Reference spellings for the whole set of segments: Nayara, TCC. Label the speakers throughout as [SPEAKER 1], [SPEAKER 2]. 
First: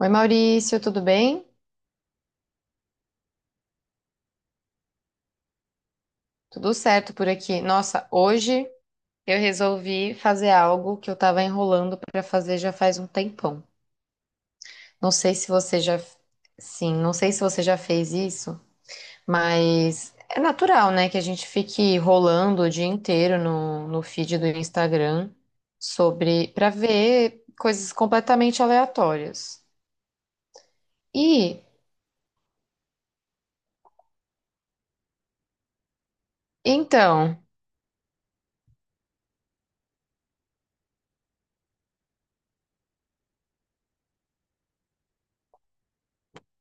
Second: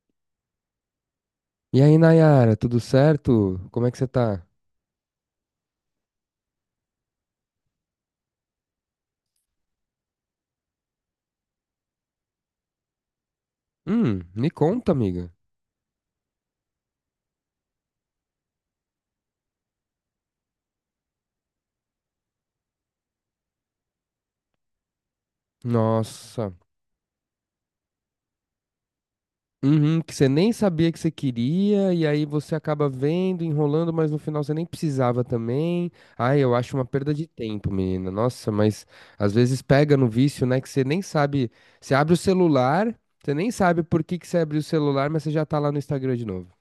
[SPEAKER 1] Oi, Maurício, tudo bem?
[SPEAKER 2] E aí, Nayara, tudo certo? Como é que você tá?
[SPEAKER 1] Tudo certo por aqui. Nossa, hoje eu resolvi fazer algo que eu tava enrolando para fazer já faz um tempão.
[SPEAKER 2] Me conta,
[SPEAKER 1] Não
[SPEAKER 2] amiga.
[SPEAKER 1] sei se você já, sim, não sei se você já fez isso, mas é natural, né, que a gente fique rolando o dia inteiro no feed do Instagram sobre
[SPEAKER 2] Nossa.
[SPEAKER 1] para ver coisas completamente aleatórias.
[SPEAKER 2] Uhum, que você nem sabia que você
[SPEAKER 1] E
[SPEAKER 2] queria, e aí você acaba vendo, enrolando, mas no final você nem precisava também. Ai, eu acho uma perda de
[SPEAKER 1] então,
[SPEAKER 2] tempo, menina. Nossa, mas às vezes pega no vício, né? Que você nem sabe. Você abre o celular, você nem sabe por que que você abriu o celular, mas você já tá lá no Instagram de novo.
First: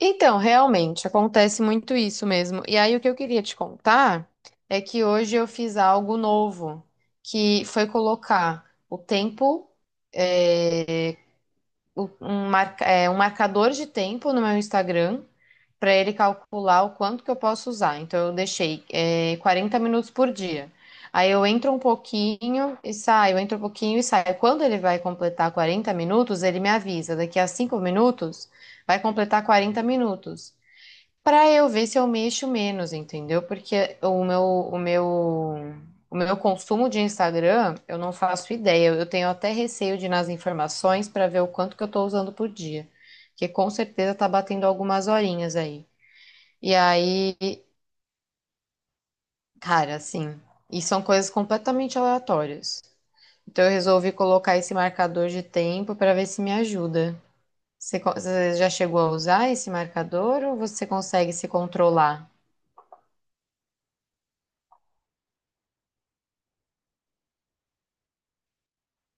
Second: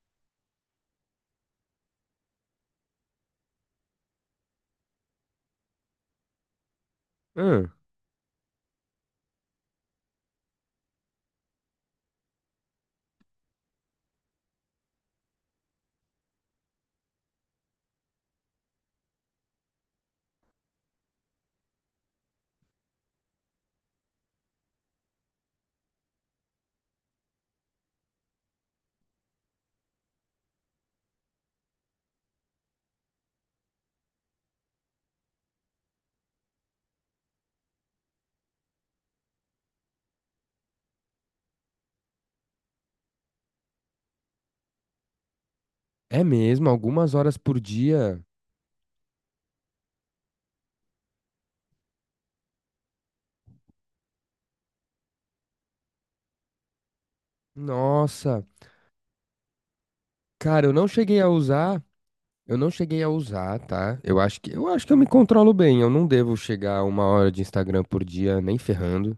[SPEAKER 1] Então, realmente, acontece muito isso mesmo. E aí, o que eu queria te contar é que hoje eu fiz algo novo, que
[SPEAKER 2] Hum,
[SPEAKER 1] foi colocar o tempo, eh, um marcador de tempo no meu Instagram para ele calcular o quanto que eu posso usar. Então eu deixei 40 minutos por dia. Aí eu entro um pouquinho e saio, entro um pouquinho e saio. Quando ele vai completar 40 minutos, ele me avisa. Daqui a 5 minutos, vai completar 40 minutos. Pra eu ver se eu mexo menos, entendeu? Porque o meu consumo de Instagram, eu não faço ideia. Eu tenho até receio de ir nas informações pra ver o quanto que eu tô usando por dia, que com certeza tá batendo algumas horinhas aí.
[SPEAKER 2] É mesmo?
[SPEAKER 1] E
[SPEAKER 2] Algumas
[SPEAKER 1] aí,
[SPEAKER 2] horas por dia?
[SPEAKER 1] cara, assim, e são coisas completamente aleatórias. Então eu resolvi colocar esse marcador de tempo pra ver se me ajuda. Você, co-
[SPEAKER 2] Nossa.
[SPEAKER 1] você já chegou a usar esse marcador ou
[SPEAKER 2] Cara, eu
[SPEAKER 1] você
[SPEAKER 2] não cheguei a
[SPEAKER 1] consegue se
[SPEAKER 2] usar.
[SPEAKER 1] controlar?
[SPEAKER 2] Eu não cheguei a usar, tá? Eu acho que eu me controlo bem. Eu não devo chegar a uma hora de Instagram por dia, nem ferrando.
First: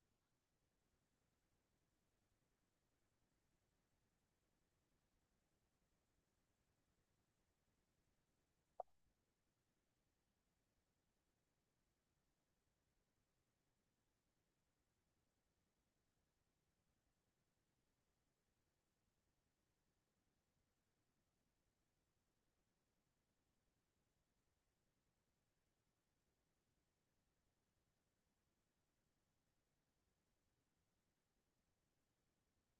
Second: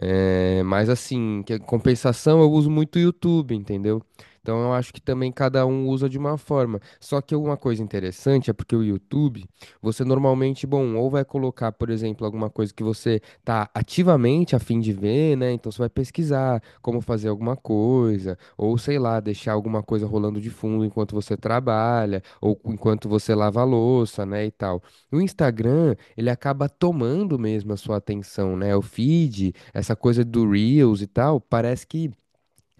[SPEAKER 2] É, mas assim, que compensação eu uso muito o YouTube, entendeu? Então eu acho que também cada um usa de uma forma. Só que uma coisa interessante é porque o YouTube, você normalmente, bom, ou vai colocar, por exemplo, alguma coisa que você tá ativamente a fim de ver, né? Então você vai pesquisar como fazer alguma coisa, ou sei lá, deixar alguma coisa rolando de fundo enquanto você trabalha, ou enquanto você lava a louça, né, e tal. O Instagram, ele acaba tomando mesmo a sua atenção, né? O feed, essa coisa do Reels e tal, parece que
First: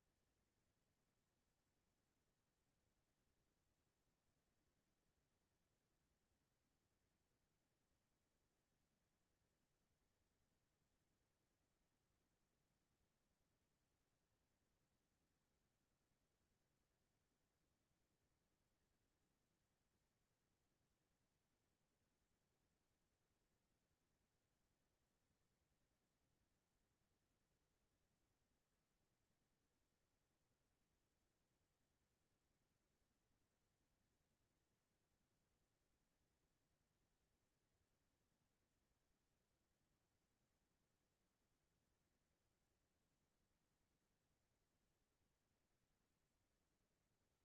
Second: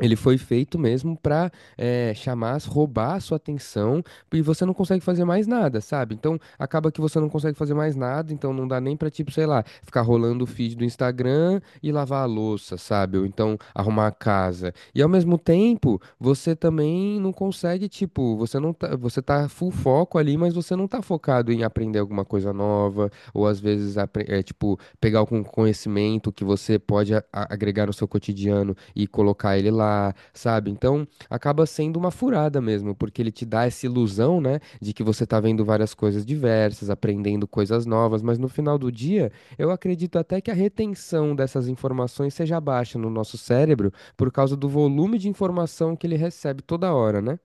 [SPEAKER 2] ele foi feito mesmo pra chamar, roubar a sua atenção, e você não consegue fazer mais nada, sabe? Então acaba que você não consegue fazer mais nada, então não dá nem pra, tipo, sei lá, ficar rolando o feed do Instagram e lavar a louça, sabe? Ou então arrumar a casa. E ao mesmo tempo, você também não consegue, tipo, você não tá, você tá full foco ali, mas você não tá focado em aprender alguma coisa nova, ou às vezes, pegar algum conhecimento que você pode agregar no seu cotidiano e colocar ele lá, sabe? Então, acaba sendo uma furada mesmo, porque ele te dá essa ilusão, né, de que você tá vendo várias coisas diversas, aprendendo coisas novas, mas no final do dia, eu acredito até que a retenção dessas informações seja baixa no nosso cérebro por causa do volume de informação que ele recebe toda hora, né?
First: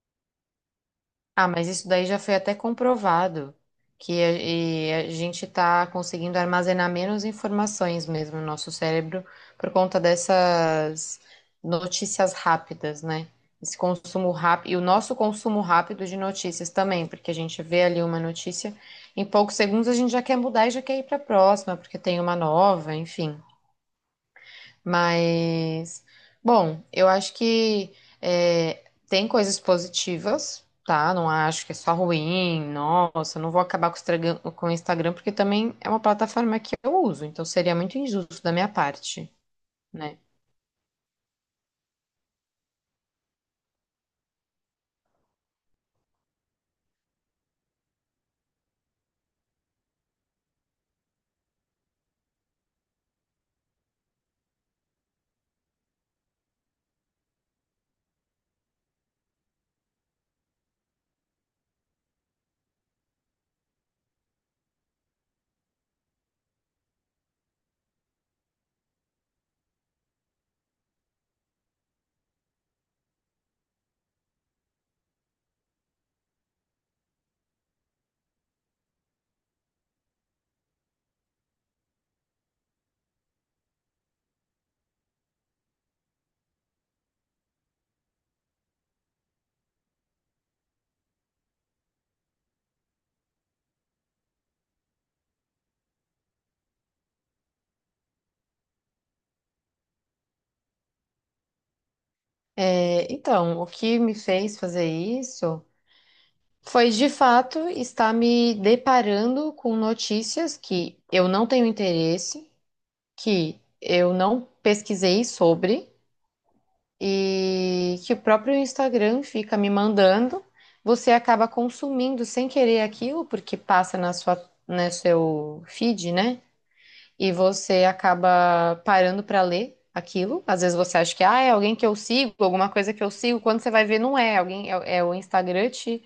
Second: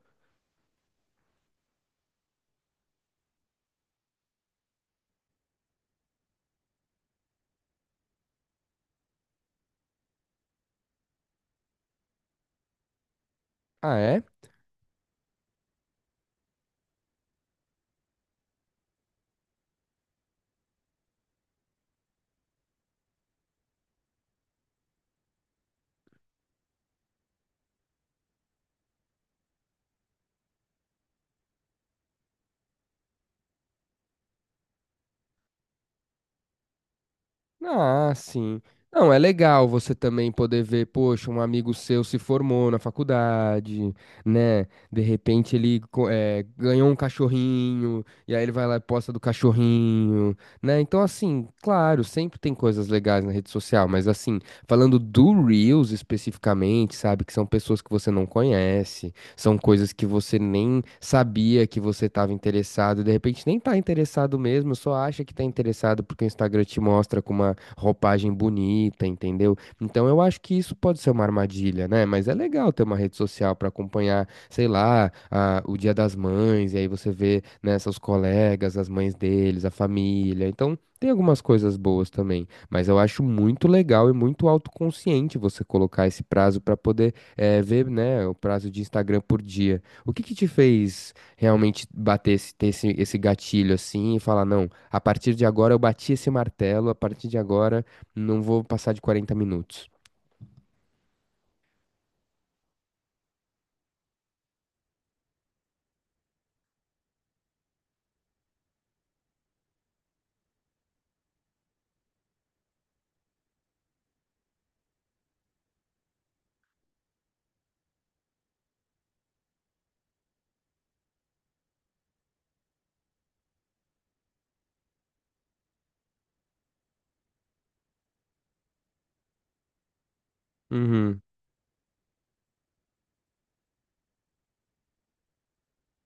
[SPEAKER 1] Ah, mas isso daí já foi até comprovado, e a gente está conseguindo armazenar menos informações mesmo no nosso cérebro por conta dessas notícias rápidas, né? Esse
[SPEAKER 2] Ah, é?
[SPEAKER 1] consumo rápido, e o nosso consumo rápido de notícias também, porque a gente vê ali uma notícia, em poucos segundos a gente já quer mudar e já quer ir para a próxima, porque tem uma nova, enfim. Mas, bom, eu acho que é, tem coisas positivas, tá? Não acho que é só ruim, nossa, eu não vou acabar com o Instagram, porque também é uma plataforma que eu uso, então seria muito
[SPEAKER 2] Ah,
[SPEAKER 1] injusto da
[SPEAKER 2] sim.
[SPEAKER 1] minha
[SPEAKER 2] Não, é
[SPEAKER 1] parte,
[SPEAKER 2] legal você
[SPEAKER 1] né?
[SPEAKER 2] também poder ver, poxa, um amigo seu se formou na faculdade, né? De repente ele ganhou um cachorrinho, e aí ele vai lá e posta do cachorrinho, né? Então, assim, claro, sempre tem coisas legais na rede social, mas assim, falando do Reels especificamente, sabe? Que são pessoas que você não conhece, são coisas que você nem sabia que você estava interessado, e de repente nem tá interessado mesmo, só acha que tá interessado porque o Instagram te mostra com uma roupagem bonita, entendeu? Então eu acho que isso pode ser uma armadilha, né? Mas é legal ter uma rede social para acompanhar, sei lá, o Dia das Mães, e aí você vê, né, seus colegas, as mães deles, a família. Então tem algumas coisas boas também. Mas eu acho muito legal e muito autoconsciente você colocar esse prazo para poder ver, né, o prazo de Instagram por dia. O que que te fez realmente bater esse, ter esse, esse gatilho assim e falar, não, a partir de agora eu bati esse martelo, a partir de agora não vou passar de 40 minutos.
[SPEAKER 1] É, então, o que me fez fazer isso foi de fato estar me deparando com notícias que eu não tenho interesse, que eu não pesquisei sobre e que o próprio Instagram fica me mandando, você acaba consumindo sem querer aquilo, porque passa na sua, no seu feed, né? E você acaba parando para ler aquilo. Às vezes você acha
[SPEAKER 2] Uhum.
[SPEAKER 1] que ah, é alguém que eu sigo, alguma coisa que eu sigo. Quando você vai ver, não é. Alguém é o Instagram te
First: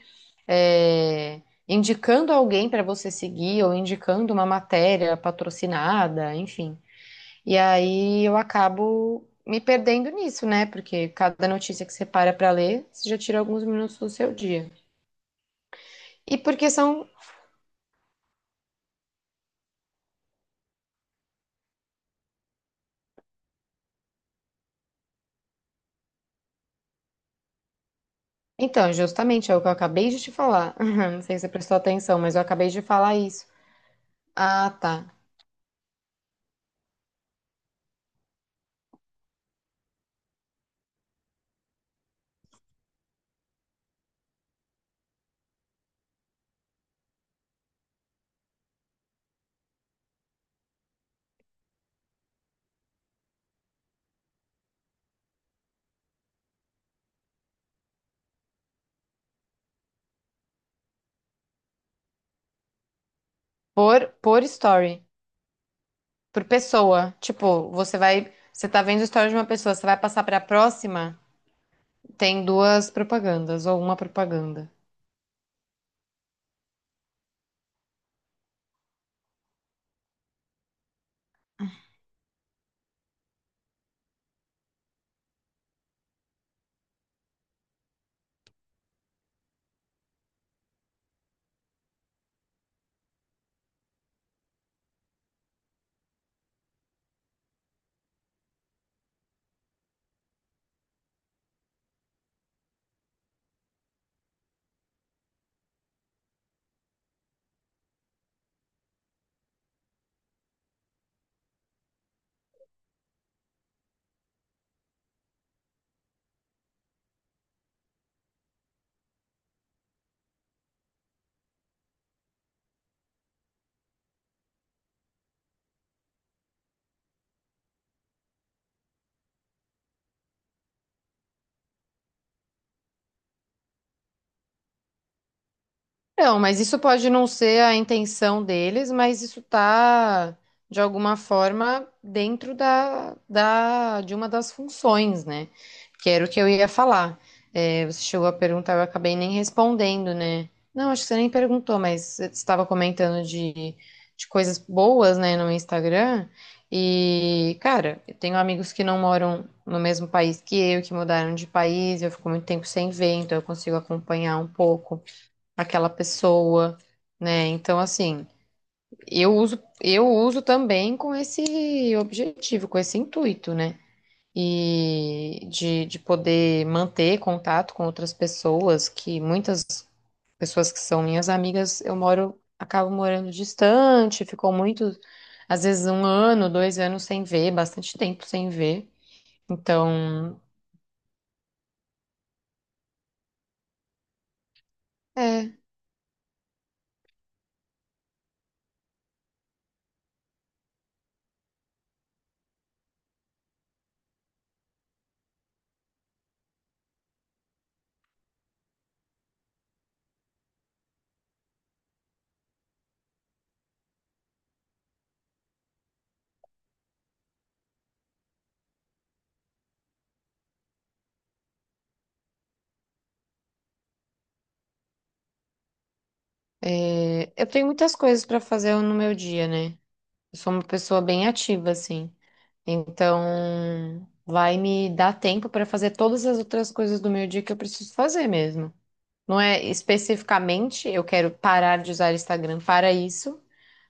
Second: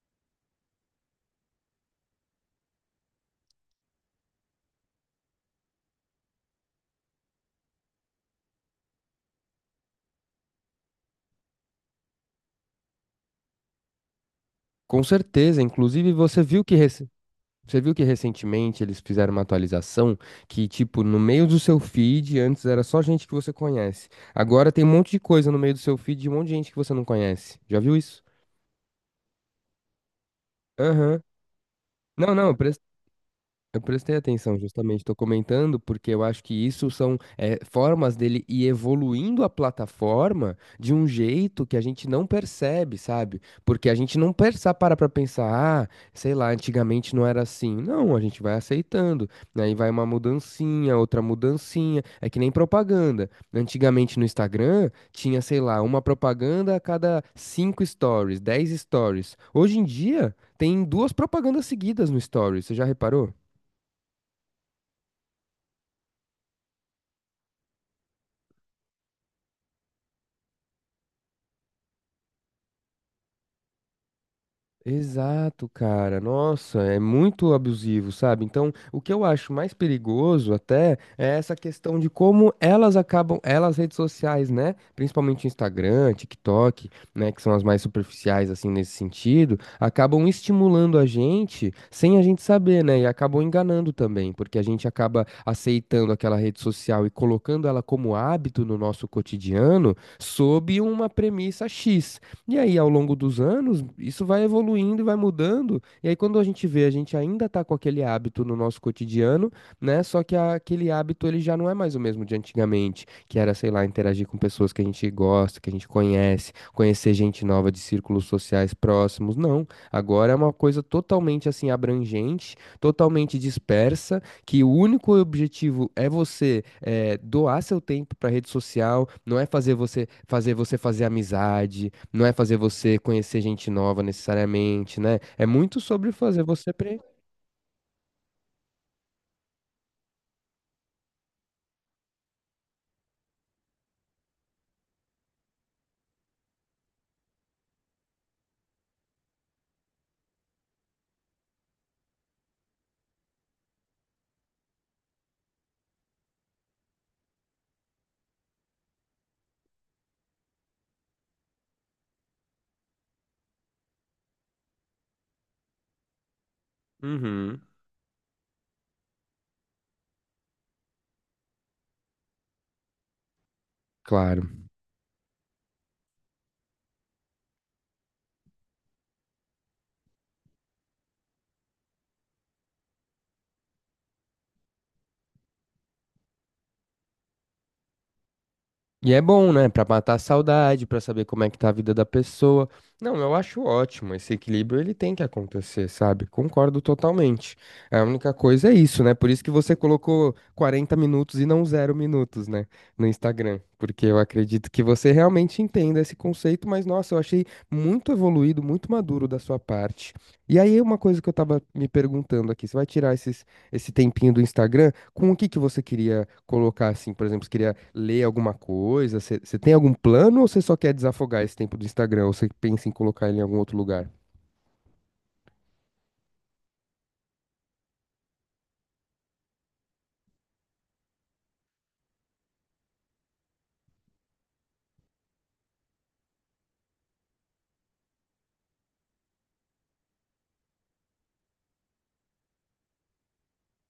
[SPEAKER 1] é, indicando alguém para você seguir ou indicando uma matéria patrocinada, enfim. E aí eu acabo me perdendo nisso, né? Porque cada notícia que você para para ler, você já tira alguns minutos do seu dia.
[SPEAKER 2] Com certeza, inclusive
[SPEAKER 1] E
[SPEAKER 2] você viu
[SPEAKER 1] porque
[SPEAKER 2] que
[SPEAKER 1] são.
[SPEAKER 2] você viu que recentemente eles fizeram uma atualização que, tipo, no meio do seu feed, antes era só gente que você conhece. Agora tem um monte de coisa no meio do seu feed de um monte de gente que você não conhece. Já viu isso?
[SPEAKER 1] Então, justamente é o que eu acabei de te falar.
[SPEAKER 2] Aham.
[SPEAKER 1] Não sei se você prestou atenção,
[SPEAKER 2] Não,
[SPEAKER 1] mas eu
[SPEAKER 2] não,
[SPEAKER 1] acabei de falar isso.
[SPEAKER 2] eu prestei atenção,
[SPEAKER 1] Ah,
[SPEAKER 2] justamente,
[SPEAKER 1] tá.
[SPEAKER 2] estou comentando, porque eu acho que isso são formas dele ir evoluindo a plataforma de um jeito que a gente não percebe, sabe? Porque a gente não pensa, para pra pensar, ah, sei lá, antigamente não era assim. Não, a gente vai aceitando, né? Aí vai uma mudancinha, outra mudancinha. É que nem propaganda. Antigamente no Instagram tinha, sei lá, uma propaganda a cada cinco stories, 10 stories. Hoje em dia tem duas propagandas seguidas no stories, você já reparou?
[SPEAKER 1] Por story, por pessoa. Tipo, você vai. Você tá vendo o story de uma pessoa, você vai passar para a próxima, tem duas propagandas ou uma propaganda.
[SPEAKER 2] Exato, cara. Nossa, é muito abusivo, sabe? Então, o que eu acho mais perigoso até é essa questão de como elas acabam, elas redes sociais, né? Principalmente Instagram, TikTok, né, que são as mais superficiais assim nesse sentido, acabam estimulando a gente sem a gente saber, né? E acabam enganando também, porque a gente acaba aceitando aquela rede social e colocando ela como hábito no nosso cotidiano sob uma premissa X. E aí, ao longo dos anos, isso vai evoluindo e vai mudando. E aí, quando a gente vê, a gente ainda tá com aquele hábito no nosso cotidiano, né? Só que aquele hábito ele já não é mais o mesmo de antigamente, que era, sei lá, interagir com pessoas que a gente gosta, que a gente conhece, conhecer gente nova de círculos sociais próximos. Não. Agora é uma coisa totalmente assim abrangente, totalmente dispersa, que o único objetivo é você doar seu tempo para rede social, não é fazer você fazer amizade, não é fazer você conhecer gente nova necessariamente, né? É muito sobre
[SPEAKER 1] Não,
[SPEAKER 2] fazer
[SPEAKER 1] mas
[SPEAKER 2] você
[SPEAKER 1] isso
[SPEAKER 2] aprender.
[SPEAKER 1] pode não ser a intenção deles, mas isso tá, de alguma forma, dentro de uma das funções, né? Que era o que eu ia falar. É, você chegou a perguntar, eu acabei nem respondendo, né? Não, acho que você nem perguntou, mas você estava comentando de coisas boas, né, no Instagram. E, cara, eu tenho amigos que não moram no mesmo país que eu, que mudaram de país, eu fico muito tempo sem ver, então eu consigo acompanhar um pouco aquela pessoa, né?
[SPEAKER 2] Uhum,
[SPEAKER 1] Então, assim, eu uso também com esse objetivo, com esse intuito, né?
[SPEAKER 2] claro.
[SPEAKER 1] E de poder manter contato com outras pessoas, que muitas pessoas que são minhas amigas, eu moro, acabo morando distante, ficou muito, às vezes um ano, 2 anos sem ver, bastante tempo sem ver.
[SPEAKER 2] E é bom, né? Pra matar a
[SPEAKER 1] Então,
[SPEAKER 2] saudade, pra saber como é que tá a vida da pessoa. Não, eu acho ótimo. Esse equilíbrio ele tem que
[SPEAKER 1] é,
[SPEAKER 2] acontecer, sabe? Concordo totalmente. É, a única coisa é isso, né? Por isso que você colocou 40 minutos e não zero minutos, né? No Instagram. Porque eu acredito que você realmente entenda esse conceito, mas nossa, eu achei muito evoluído, muito maduro da sua parte. E aí, uma coisa que eu tava me perguntando aqui: você vai tirar esse tempinho do Instagram, com o que que você queria colocar assim, por exemplo, você queria ler alguma coisa? Você tem algum plano ou você só quer desafogar esse tempo do Instagram? Ou você pensa em colocar ele em algum outro lugar?
[SPEAKER 1] eu tenho muitas coisas para fazer no meu dia, né? Eu sou uma pessoa bem ativa, assim. Então, vai me dar tempo para fazer todas as outras coisas do meu dia que eu preciso fazer mesmo. Não é especificamente eu quero parar de usar Instagram para isso,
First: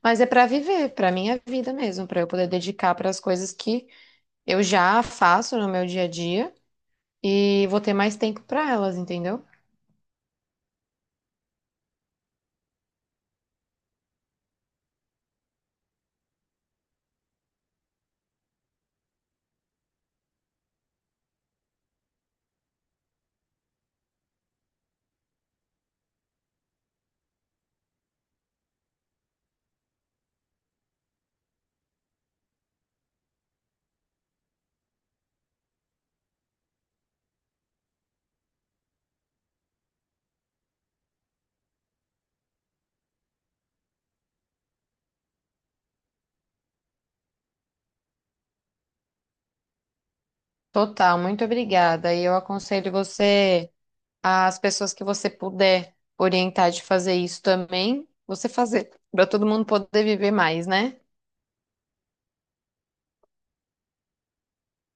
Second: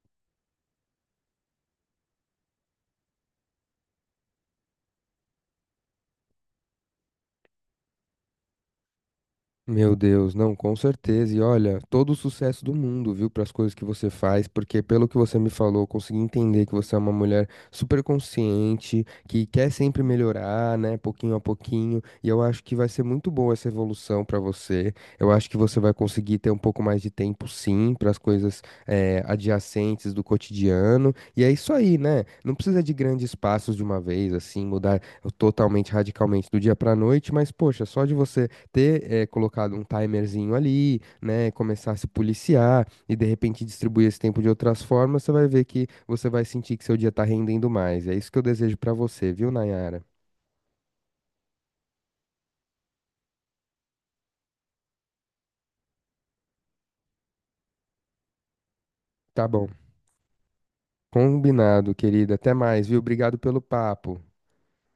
[SPEAKER 1] mas é para viver, para minha vida mesmo, para eu poder dedicar para as coisas que eu já faço no meu dia a dia e vou ter mais tempo para elas, entendeu?
[SPEAKER 2] Meu Deus, não, com certeza. E olha, todo o sucesso do mundo, viu, para as coisas que você faz, porque pelo que você me falou, eu consegui entender que você é uma mulher super consciente, que quer sempre melhorar, né, pouquinho a pouquinho. E eu acho que vai ser muito boa essa evolução para você. Eu acho que você vai conseguir ter um pouco mais de tempo, sim, para as coisas adjacentes do cotidiano. E é isso aí, né? Não precisa de grandes passos de uma vez, assim, mudar totalmente, radicalmente do dia para noite, mas poxa, só de você ter colocado um timerzinho ali, né, começar a se policiar e de repente distribuir esse tempo de outras formas, você vai ver que você vai sentir que seu dia tá rendendo mais. É isso que eu desejo pra você, viu, Nayara?
[SPEAKER 1] Total, muito obrigada. E eu aconselho você, as pessoas que você puder orientar de fazer isso também, você fazer, para todo
[SPEAKER 2] Tá
[SPEAKER 1] mundo
[SPEAKER 2] bom.
[SPEAKER 1] poder viver mais, né?
[SPEAKER 2] Combinado, querida. Até mais, viu? Obrigado pelo papo.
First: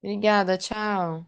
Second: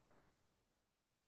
[SPEAKER 1] Obrigada, tchau.